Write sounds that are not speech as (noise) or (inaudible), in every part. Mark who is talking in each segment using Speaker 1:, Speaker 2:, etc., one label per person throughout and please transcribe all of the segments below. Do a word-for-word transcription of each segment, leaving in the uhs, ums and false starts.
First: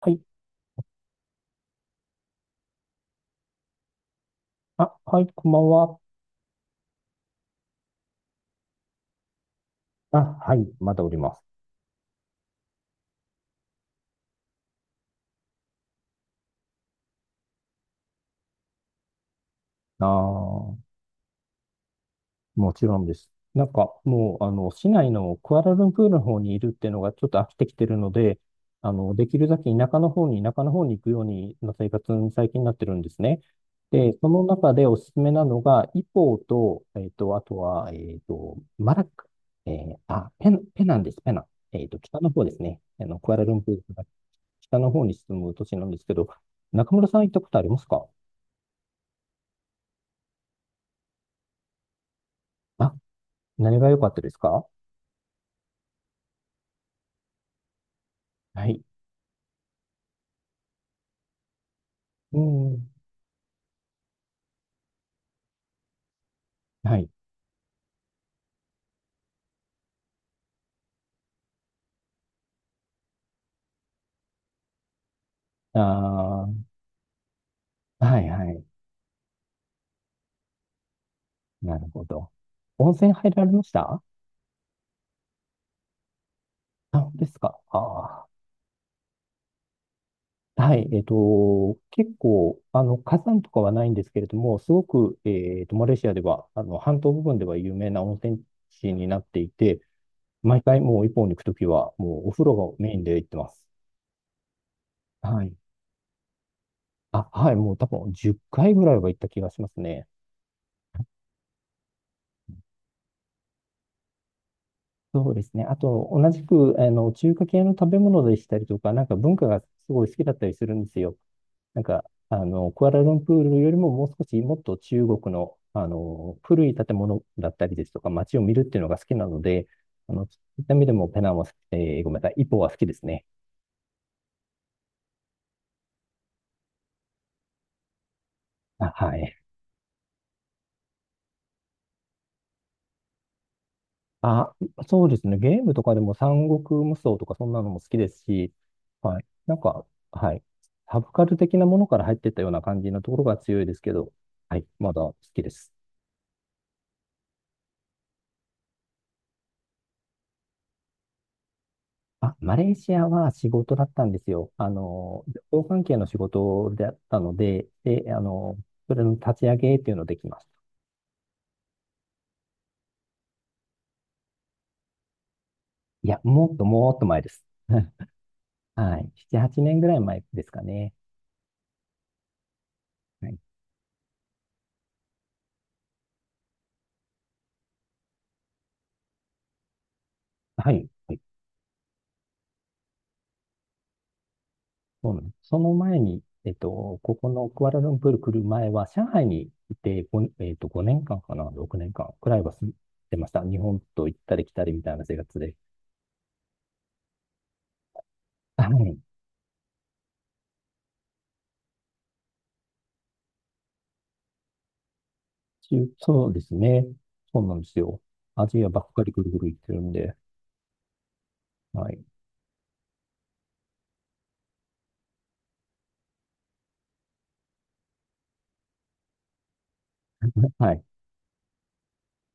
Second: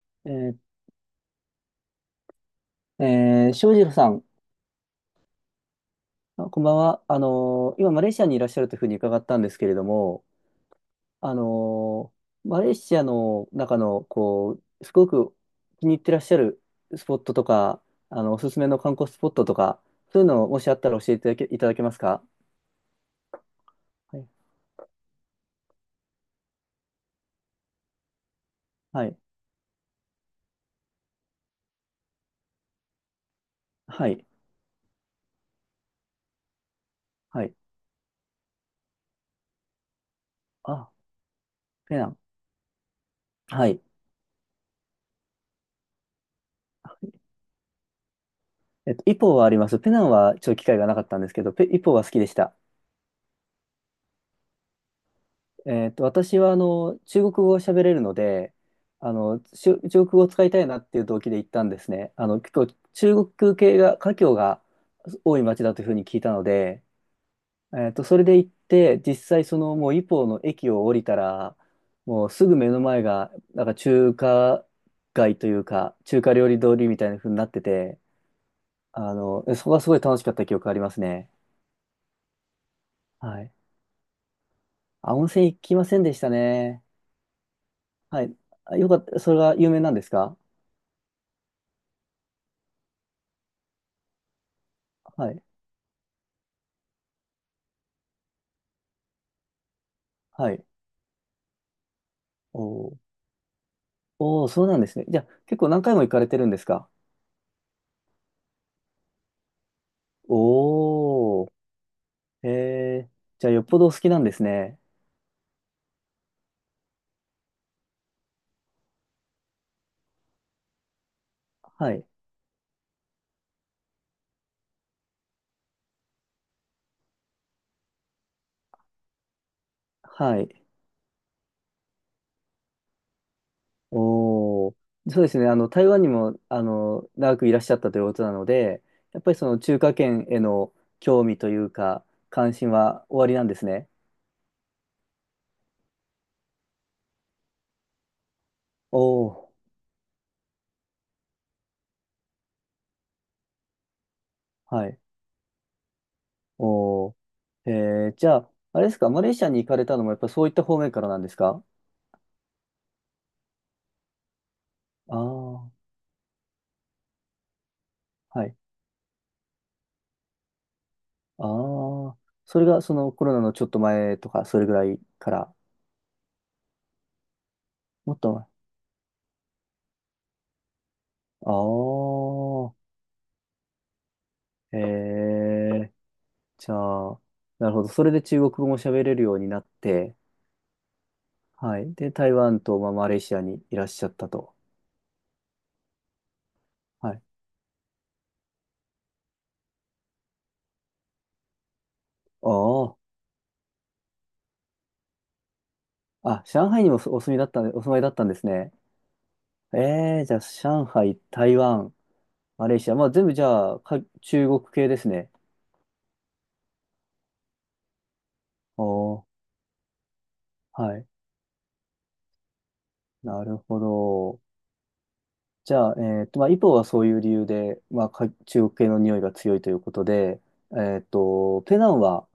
Speaker 1: はい。
Speaker 2: えー、えー、翔士郎さん、
Speaker 1: あ、はい、こんばんは。
Speaker 2: あこんばんは。あのー今、マレーシアにいらっしゃるというふうに伺ったんですけれど
Speaker 1: あ、
Speaker 2: も、
Speaker 1: はい、まだおりま
Speaker 2: あ
Speaker 1: す。
Speaker 2: のーマレーシアの中の、こう、すごく気に入ってらっしゃるスポットとか、あの、おすすめの観光スポットとか、そういうのをもしあ
Speaker 1: ああ、
Speaker 2: ったら教えていただけ、いただけますか？
Speaker 1: もちろんです。なんか、
Speaker 2: はい。
Speaker 1: もう、あの、市内のクアラルンプールの方にいるっていうのがちょっと飽きてきてるので、あ
Speaker 2: は
Speaker 1: の、
Speaker 2: い。
Speaker 1: できるだけ田舎の方に、田舎の方に行くようにな生活に最近なってるんですね。
Speaker 2: は
Speaker 1: で、
Speaker 2: い。
Speaker 1: その中でおすすめなのが、イポーと、えっと、あ
Speaker 2: はい。
Speaker 1: とは、えっと、マラッカ、えーあ、ペナ、ペ
Speaker 2: あ、
Speaker 1: ナンです、ペナン。えっ
Speaker 2: ペ
Speaker 1: と、
Speaker 2: ナン。
Speaker 1: 北の方ですね。あの、クアラルン
Speaker 2: は
Speaker 1: プー
Speaker 2: い。
Speaker 1: ルから北の方に進む都市なんですけど、中村さん行ったことありますか？
Speaker 2: えっと、イポはあります。ペナンはちょっと機会がなかったんですけど、ペ、イポは好きでした。
Speaker 1: あ、何が良かったですか？
Speaker 2: えっと、私はあの中国語を喋れるので、
Speaker 1: はい。
Speaker 2: あのしゅ中国語を使いたいなっていう動機で行ったんですね。あ
Speaker 1: う
Speaker 2: の結構
Speaker 1: ん。
Speaker 2: 中国系が華僑が多い町だというふうに聞いたので、
Speaker 1: はい。
Speaker 2: えっと、それで行って実際そのもうイポーの駅を降りたらもうすぐ目の前がなんか中華街というか中華
Speaker 1: あ
Speaker 2: 料理通りみたいなふうになってて、
Speaker 1: あ、はいはい。
Speaker 2: あのそこがすごい楽しかった記憶がありますね。
Speaker 1: なるほど。温泉入
Speaker 2: は
Speaker 1: られ
Speaker 2: い。
Speaker 1: ました？
Speaker 2: あ、温泉行きませんでしたね。
Speaker 1: あ、本当ですか？
Speaker 2: は
Speaker 1: あ
Speaker 2: い。あよかった。それが有名なんですか？
Speaker 1: あ。はい。えっと、結構、あの、火山とかはないんですけれども、すごく、
Speaker 2: はい。
Speaker 1: えっと、マレーシアでは、あの、半島部分では有名な温泉地になっていて、
Speaker 2: は
Speaker 1: 毎
Speaker 2: い。
Speaker 1: 回もう一本に行くときは、もうお風
Speaker 2: お
Speaker 1: 呂がメイ
Speaker 2: ー
Speaker 1: ンで行ってます。
Speaker 2: おー、そうなんですね。じゃあ、
Speaker 1: はい。
Speaker 2: 結構何回も行かれてるんですか？
Speaker 1: あ、はい。もう多分じゅっかいぐらいは行った気がしますね。
Speaker 2: おー。へえ。じゃあ、よっぽどお好きなんですね。
Speaker 1: そうですね。あと、同じく、あの、中華系の食べ物でしたりとか、なんか文化がすごい好きだったりするんですよ。なん
Speaker 2: は
Speaker 1: か、
Speaker 2: い。
Speaker 1: あの、クアラルンプールよりももう少しもっと中国の、あの、古い建物だったりですとか、街を見るっていうのが好きなので、あの、そ
Speaker 2: はい。
Speaker 1: ういった意味でもペナンは、えーごめんなさい、イポは好きですね。
Speaker 2: おー。そうですね。あの、台湾にも、あの、長くいらっしゃったということなので、
Speaker 1: あ、は
Speaker 2: やっぱ
Speaker 1: い。
Speaker 2: りその中華圏への興味というか、関心はおありなんですね。
Speaker 1: あ、そうですね。ゲームとかでも三国無双とかそんなのも好きですし、
Speaker 2: お
Speaker 1: はい。
Speaker 2: お
Speaker 1: なんか、はい。サブカル的なものから入ってったような感じのところが強いですけど、はい。
Speaker 2: は
Speaker 1: ま
Speaker 2: い。
Speaker 1: だ好きです。
Speaker 2: おー。えー、じゃあ、あれですか、マレーシアに行かれたのも、やっぱそういった方面からなんですか？
Speaker 1: あ、マレーシアは仕事だったんですよ。あ
Speaker 2: あ
Speaker 1: の、
Speaker 2: あ
Speaker 1: 旅行関
Speaker 2: ー。
Speaker 1: 係の仕事だったので、で、あ
Speaker 2: はい、
Speaker 1: の、それの立ち上げっていうのできました。
Speaker 2: ああ、それがそのコロナのちょっと前とか、それぐらいから、
Speaker 1: いや、もっともっと前です。(laughs)
Speaker 2: もっと前。
Speaker 1: はい。なな、はちねんぐらい前ですかね。
Speaker 2: あ
Speaker 1: はい。
Speaker 2: あ、へえ、じゃあ、なるほど。それで中国語も喋れるようになって、
Speaker 1: はい。
Speaker 2: はい。で、台湾と、まあ、マレーシアにいらっしゃったと。
Speaker 1: そうなんです。その前に、えっと、
Speaker 2: は
Speaker 1: こ
Speaker 2: い。
Speaker 1: このクアラルンプール来る前は、上海にいて、ごねえっと、ごねんかんかんかな、ろくねんかんくらいは住ん
Speaker 2: あ
Speaker 1: でました。日本と行ったり来たりみたいな生活で。
Speaker 2: あ、あ、上海にもおお住みだったんで、お住まいだったんです
Speaker 1: は
Speaker 2: ね。
Speaker 1: い。
Speaker 2: ええ、じゃあ、上海、台湾、マレーシア、まあ、全部じゃあ、か中国系ですね。
Speaker 1: 中そうですね。そうなんですよ。アジアばっかり
Speaker 2: お
Speaker 1: ぐるぐ
Speaker 2: ー、
Speaker 1: る行ってるんで。
Speaker 2: はい。
Speaker 1: はい。
Speaker 2: なるほど。じゃあ、えっと、まあ、イポはそういう理由で、まあ、か中国系の匂いが強いということで、
Speaker 1: はい。
Speaker 2: えっと、ペナンは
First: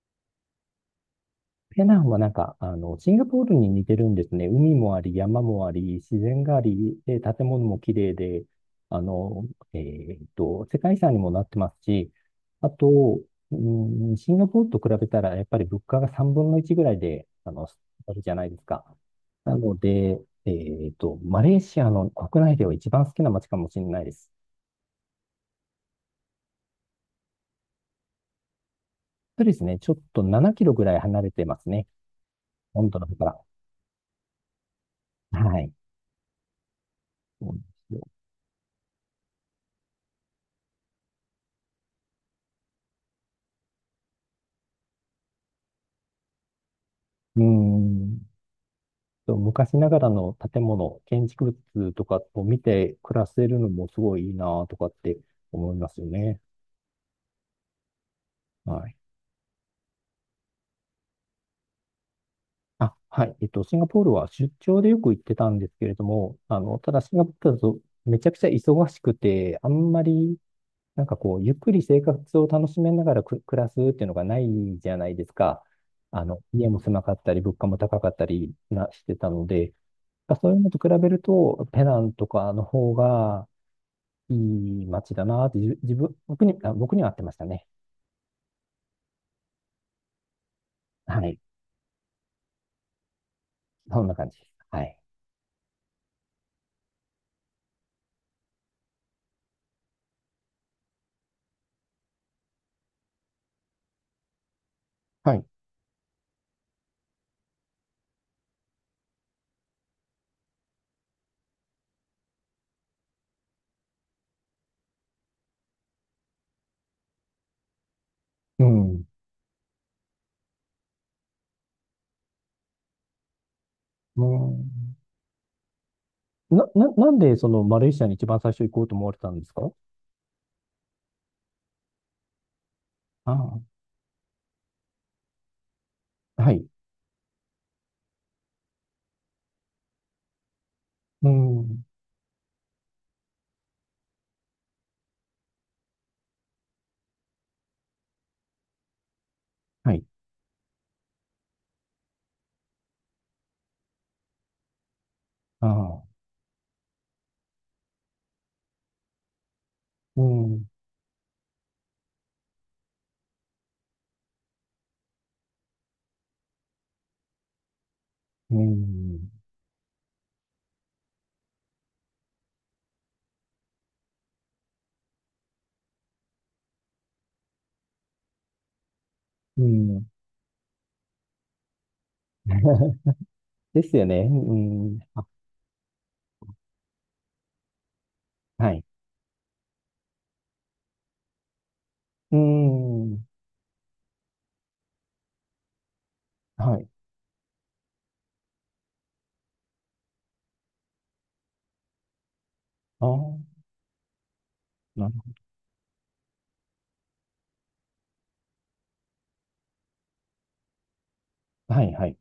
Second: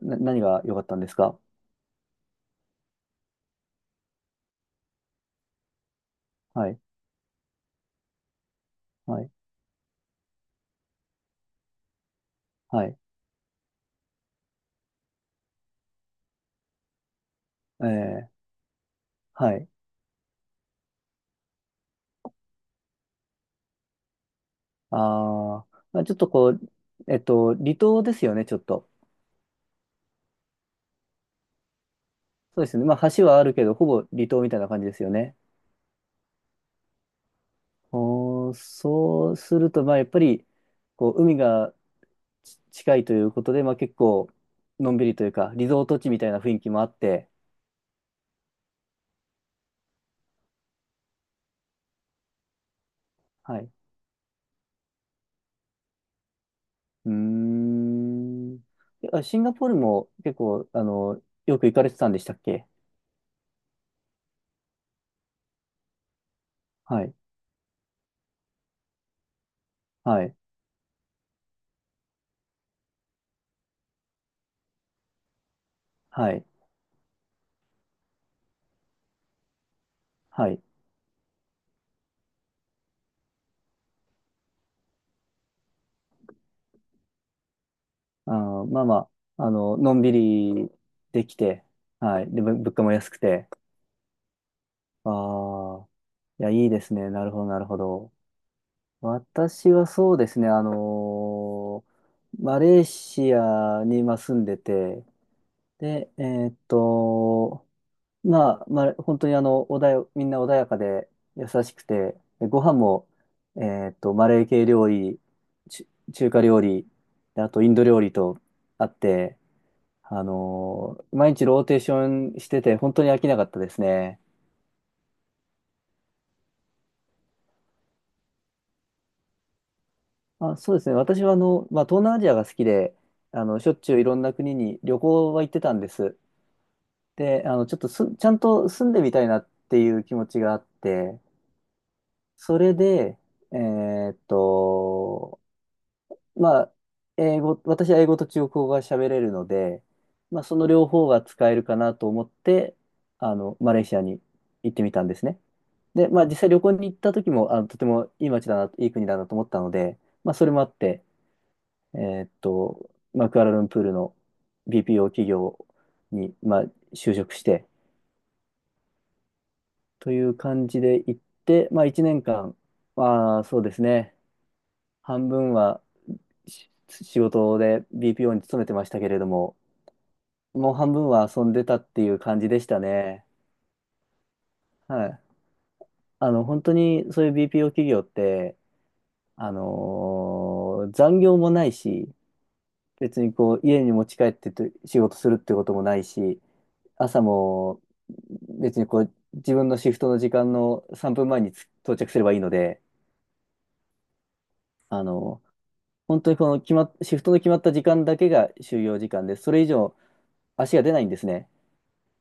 Speaker 2: な何が良かったんですか？
Speaker 1: ペナンはなんか、あの、シンガポールに似てるんですね。海もあり、山もあり、自然があ
Speaker 2: はい、
Speaker 1: り、で、建物も綺麗で、あ
Speaker 2: はい、
Speaker 1: の、えーっと、世界遺産にもなってますし、あ
Speaker 2: はい、
Speaker 1: と、うん、シンガポールと比べたら、やっぱり物価がさんぶんのいちぐらいで、あの、
Speaker 2: え
Speaker 1: あるじ
Speaker 2: ー、
Speaker 1: ゃないですか。
Speaker 2: は
Speaker 1: な
Speaker 2: い。
Speaker 1: ので、えーっと、マレーシアの国内では一番好きな街かもしれないです。
Speaker 2: あー、まあ、ちょっとこう、えっと、離島ですよね、ちょっと。
Speaker 1: そうですね、ちょっとななキロぐらい離れてますね。
Speaker 2: そうですね。
Speaker 1: 本
Speaker 2: ま
Speaker 1: 土の
Speaker 2: あ、
Speaker 1: 方か
Speaker 2: 橋はあ
Speaker 1: ら。
Speaker 2: るけど、ほぼ離島みたいな感じですよね。
Speaker 1: はい。そうなんですよ。
Speaker 2: おー、そうすると、まあ、やっぱり、こう、海がち近いということで、まあ、結構、のんびりというか、リゾート地みたいな雰囲気もあって、
Speaker 1: うーん。そう、昔ながらの建物、建築物とかを見て暮らせ
Speaker 2: は
Speaker 1: るの
Speaker 2: い、
Speaker 1: もすごいいいなとかって思いますよね。
Speaker 2: うーん。
Speaker 1: はい。
Speaker 2: あ、シンガポールも結構、あの、よく行かれてたんでしたっけ？
Speaker 1: あ、はい。えっと、シンガポールは出張でよく行ってたんですけれども、あの、ただ
Speaker 2: は
Speaker 1: シ
Speaker 2: い。
Speaker 1: ンガポールだとめちゃくちゃ忙しくて、あんま
Speaker 2: はい。
Speaker 1: り、なんかこう、ゆっくり生活を楽しめながらく暮らすっていうのがないじゃないですか。あ
Speaker 2: は
Speaker 1: の、
Speaker 2: い。
Speaker 1: 家も狭かったり、物価も高かったりなしてたので、
Speaker 2: は
Speaker 1: そういう
Speaker 2: い。
Speaker 1: のと比べると、ペナンとかの方が、いい街だなーって、じ自分、僕に、あ、僕には合ってましたね。
Speaker 2: あー、まあまあ、あの、のんびり
Speaker 1: は
Speaker 2: でき
Speaker 1: い。
Speaker 2: て、はい。で、ぶ物価も安くて。
Speaker 1: そんな感じ。はい。
Speaker 2: ああ、いや、いいですね。なるほど、なるほど。私はそうですね、あのーマレーシアに今住んでて、
Speaker 1: はい。
Speaker 2: で、えーっと、まあ、まあ、本当にあの、穏や、みんな穏やかで優しくて、でご飯も、えーっと、マレー系料理、ち中華料理、であとインド料理と
Speaker 1: う
Speaker 2: あっ
Speaker 1: ん。
Speaker 2: て、あのー毎日ローテーションしてて、本当に飽きなかったですね。
Speaker 1: うん。な、な、なんでそのマレーシアに一番最初行こうと思われたんですか？
Speaker 2: あ、そうですね。私はあの、まあ、東南アジアが好きで、あ
Speaker 1: あ、
Speaker 2: の、しょっちゅういろんな国に旅行は行ってたんです。
Speaker 1: あ、はい。
Speaker 2: で、あの、ちょっとす、ちゃんと住んでみたいなっていう気持ちがあって、
Speaker 1: うん。
Speaker 2: それで、えーっと、まあ、英語、私は英語と中国語が喋れるので、
Speaker 1: はい。
Speaker 2: まあ、その両方が使えるかなと思って、あの、マレーシアに行ってみたんですね。
Speaker 1: ああ、
Speaker 2: で、まあ、実際旅行に行った時も、あの、とてもいい街だな、いい国だなと思ったので、
Speaker 1: う
Speaker 2: まあ、それも
Speaker 1: ん。
Speaker 2: あって、えーっと、まあ、クアラルンプールの ビーピーオー 企業に、まあ、就職して、
Speaker 1: うん。
Speaker 2: という感じで行って、まあ、いちねんかん、まあ、そうですね、半分はし仕事で ビーピーオー に勤めてましたけれども、
Speaker 1: うん。
Speaker 2: もう半分は遊んでたっていう感じでした
Speaker 1: (laughs)
Speaker 2: ね。
Speaker 1: ですよね。うん。
Speaker 2: はい。
Speaker 1: あ、
Speaker 2: あの、本当にそういう ビーピーオー 企業って、
Speaker 1: はい。
Speaker 2: あのー残業もないし、
Speaker 1: う
Speaker 2: 別
Speaker 1: ん。
Speaker 2: にこう、家に持ち帰ってと仕事するってこともないし、
Speaker 1: はい。
Speaker 2: 朝も別にこう、自分のシフトの時間のさんぷんまえにつ到着すればいいので、
Speaker 1: ああ、
Speaker 2: あ
Speaker 1: なるほ
Speaker 2: の、本当にこの決まっ、シフトの決まった時間だけが就業時間で、それ以上足が出ないんですね。
Speaker 1: ど。はい、はい。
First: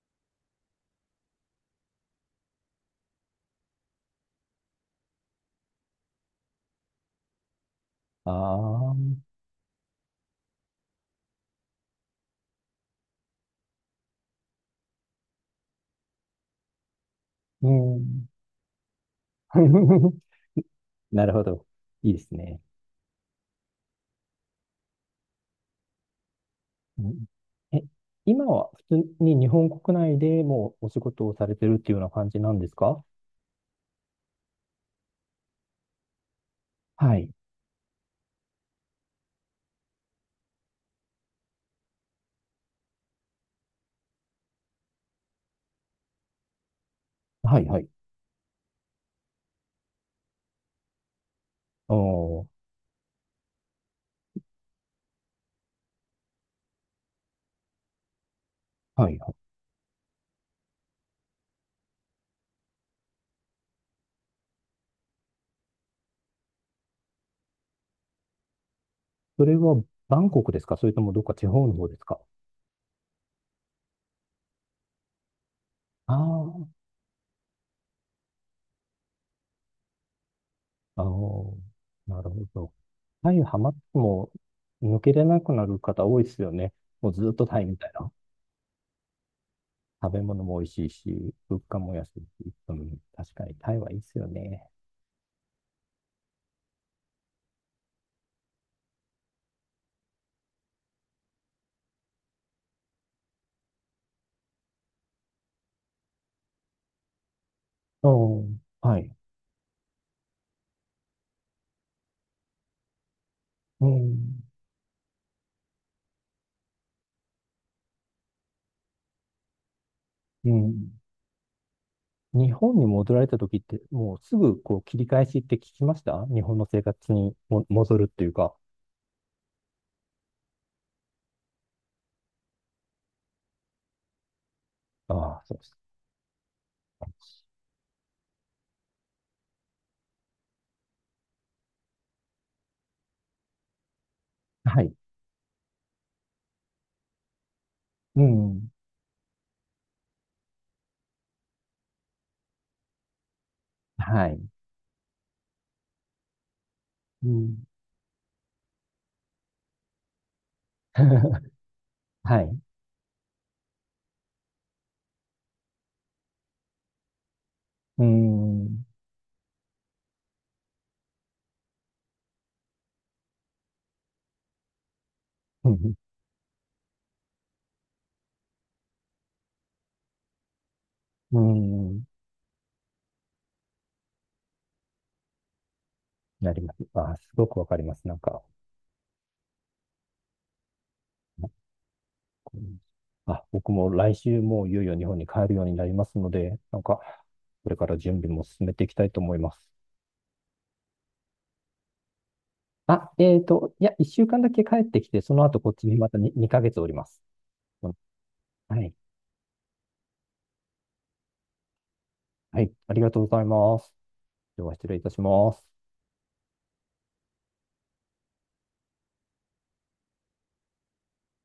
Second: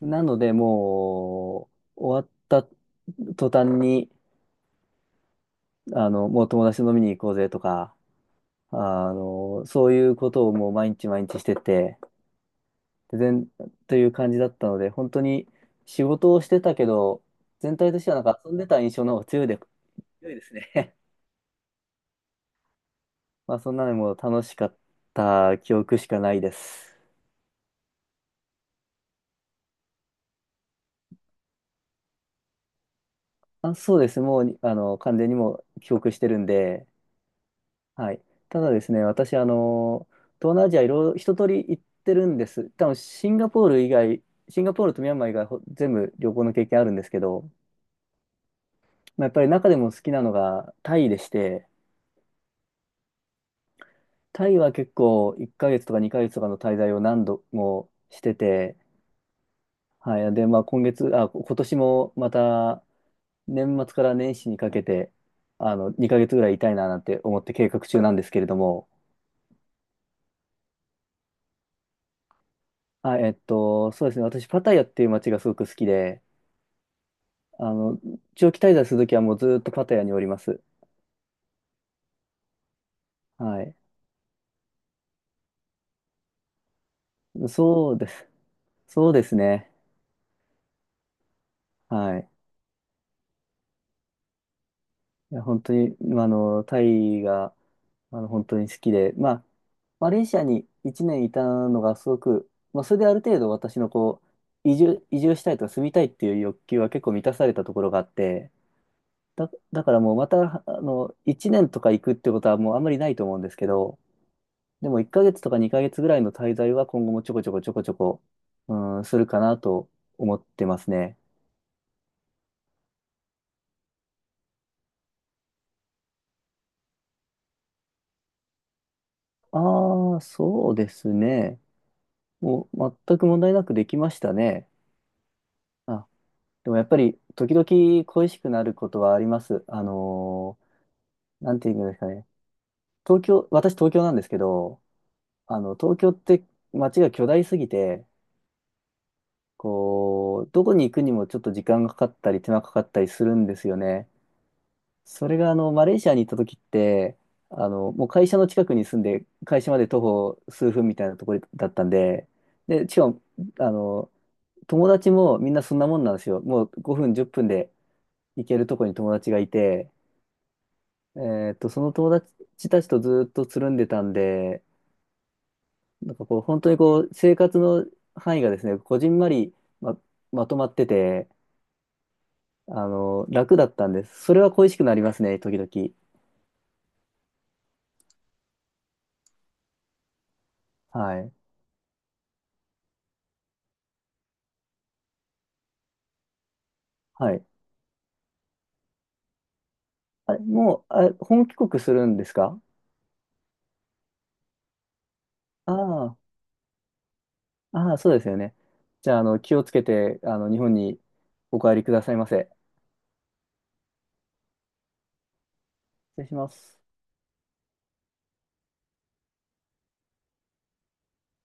Speaker 2: なので、もう、終わった途端に、あの、もう友達と飲みに行こうぜとか、
Speaker 1: ああ、
Speaker 2: あの、そういうことをもう毎日毎日してて、で全、という感じだったので、本当に仕事をしてたけど、
Speaker 1: う
Speaker 2: 全体としてはなん
Speaker 1: ん。
Speaker 2: か遊んでた印象の方が強いで、
Speaker 1: (laughs)
Speaker 2: 強いですね。
Speaker 1: なるほど。いいですね。
Speaker 2: (laughs) まあ、そんなのもう楽しかった記憶しかないです。
Speaker 1: うん。え、今は普通に日本国内でもうお仕事をされてるっていうような感じなんですか？
Speaker 2: あ、そうです。もう、あの、完全にもう記憶してるんで、
Speaker 1: はい。
Speaker 2: はい。ただですね、私、あの、東南アジアいろいろ一通り行ってるんです。多分シンガポール以外、シンガポールとミャンマー以外、ほ全部旅行の経験あるんですけど、
Speaker 1: はい、はい。
Speaker 2: まあ、やっぱり中でも好きなのがタイでして、
Speaker 1: おー、
Speaker 2: タイは結構いっかげつとかにかげつとかの滞在を何度もしてて、
Speaker 1: はい、はい。
Speaker 2: はい。で、まあ今月、あ、今年もまた年末から年始にかけて、あの、にかげつぐらいいたいななんて思って計画中なんですけれども、
Speaker 1: それはバンコクですか？それともどっか地方の方ですか？
Speaker 2: あ、えっと、そうですね。私、パタヤっていう街がすごく好き
Speaker 1: あ
Speaker 2: で、
Speaker 1: あ、
Speaker 2: あの、長期滞在するときはもうずっとパタヤにおります。
Speaker 1: あー、なるほど。タイハ
Speaker 2: は
Speaker 1: マっ
Speaker 2: い。
Speaker 1: ても抜けれなくなる方多いですよね。もうずっとタイみたい
Speaker 2: そうで
Speaker 1: な。
Speaker 2: す。そうですね。
Speaker 1: 食べ物も美味しいし、物価も安
Speaker 2: は
Speaker 1: い
Speaker 2: い。
Speaker 1: し、うん、確かにタイはいいですよね。
Speaker 2: いや、本当に、まあの、タイが、まあの、本当に好きで、まあ、マレーシアにいちねんいたのがすごく、まあ、それである程度私のこう、移住、移住したいとか住みたいっていう欲求は結構満たされたところがあっ
Speaker 1: お、
Speaker 2: て、
Speaker 1: はい。
Speaker 2: だ、だからもうまた、あの、いちねんとか行くってことはもうあんまりないと思うんですけ
Speaker 1: う
Speaker 2: ど、
Speaker 1: ん、
Speaker 2: でもいっかげつとかにかげつぐらいの滞在は今後もちょこちょこちょこちょこ、うん、するかなと思っ
Speaker 1: う
Speaker 2: てます
Speaker 1: ん。
Speaker 2: ね。
Speaker 1: 日本に戻られた時って、もうすぐこう切り返しって聞きました、日本の生活にも戻るっていうか。
Speaker 2: ああ、そうですね。もう全く問題なくできましたね。
Speaker 1: ああ、そうです。
Speaker 2: あ、でもやっぱり時々恋しくなることはあります。あのーなんていうんですかね。東京、私東京なんですけど、
Speaker 1: はい。
Speaker 2: あの、東京って街が巨大すぎて、
Speaker 1: うん。
Speaker 2: こう、どこに行くにもちょっと時間がかかったり手間かかったりするんですよね。
Speaker 1: はい。
Speaker 2: それがあのマレーシアに行った時って
Speaker 1: うん。
Speaker 2: あのもう会社の近くに住んで会社まで徒歩数分みたいなところ
Speaker 1: (laughs)
Speaker 2: だったんで、
Speaker 1: はい。
Speaker 2: でしかもあの友達もみんなそんなもんなんですよ、もうごふんじゅっぷんで
Speaker 1: う
Speaker 2: 行け
Speaker 1: ん。
Speaker 2: る
Speaker 1: う
Speaker 2: とこに友達がいて、えーっとその友達たちとずっとつるんでたんで、
Speaker 1: ん。
Speaker 2: なんかこう本当にこう生活の範囲がですねこじんまりま、まとまってて、
Speaker 1: うん。
Speaker 2: あの楽だったんです、それは恋しくなりますね時々、
Speaker 1: なります。ああ、すごくわかります。なんか、
Speaker 2: はい、
Speaker 1: あ、僕も来週もういよいよ日本に帰るようになりますので、なんか、
Speaker 2: はい、
Speaker 1: これから準備も進めていきたいと思います。
Speaker 2: あ、もう、あ、本帰国するんですか？
Speaker 1: あ、えっと、いや、一週間だけ帰ってきて、その後こ
Speaker 2: あ
Speaker 1: っちにま
Speaker 2: あ、
Speaker 1: たにに、ヶ月おります。う
Speaker 2: あ
Speaker 1: ん。
Speaker 2: あ、そうですよね。
Speaker 1: はい。
Speaker 2: じゃあ、あの、気をつけて、あの、日本にお帰りくださいませ。
Speaker 1: はい、ありがとうございます。では失礼いたします。
Speaker 2: 失礼します。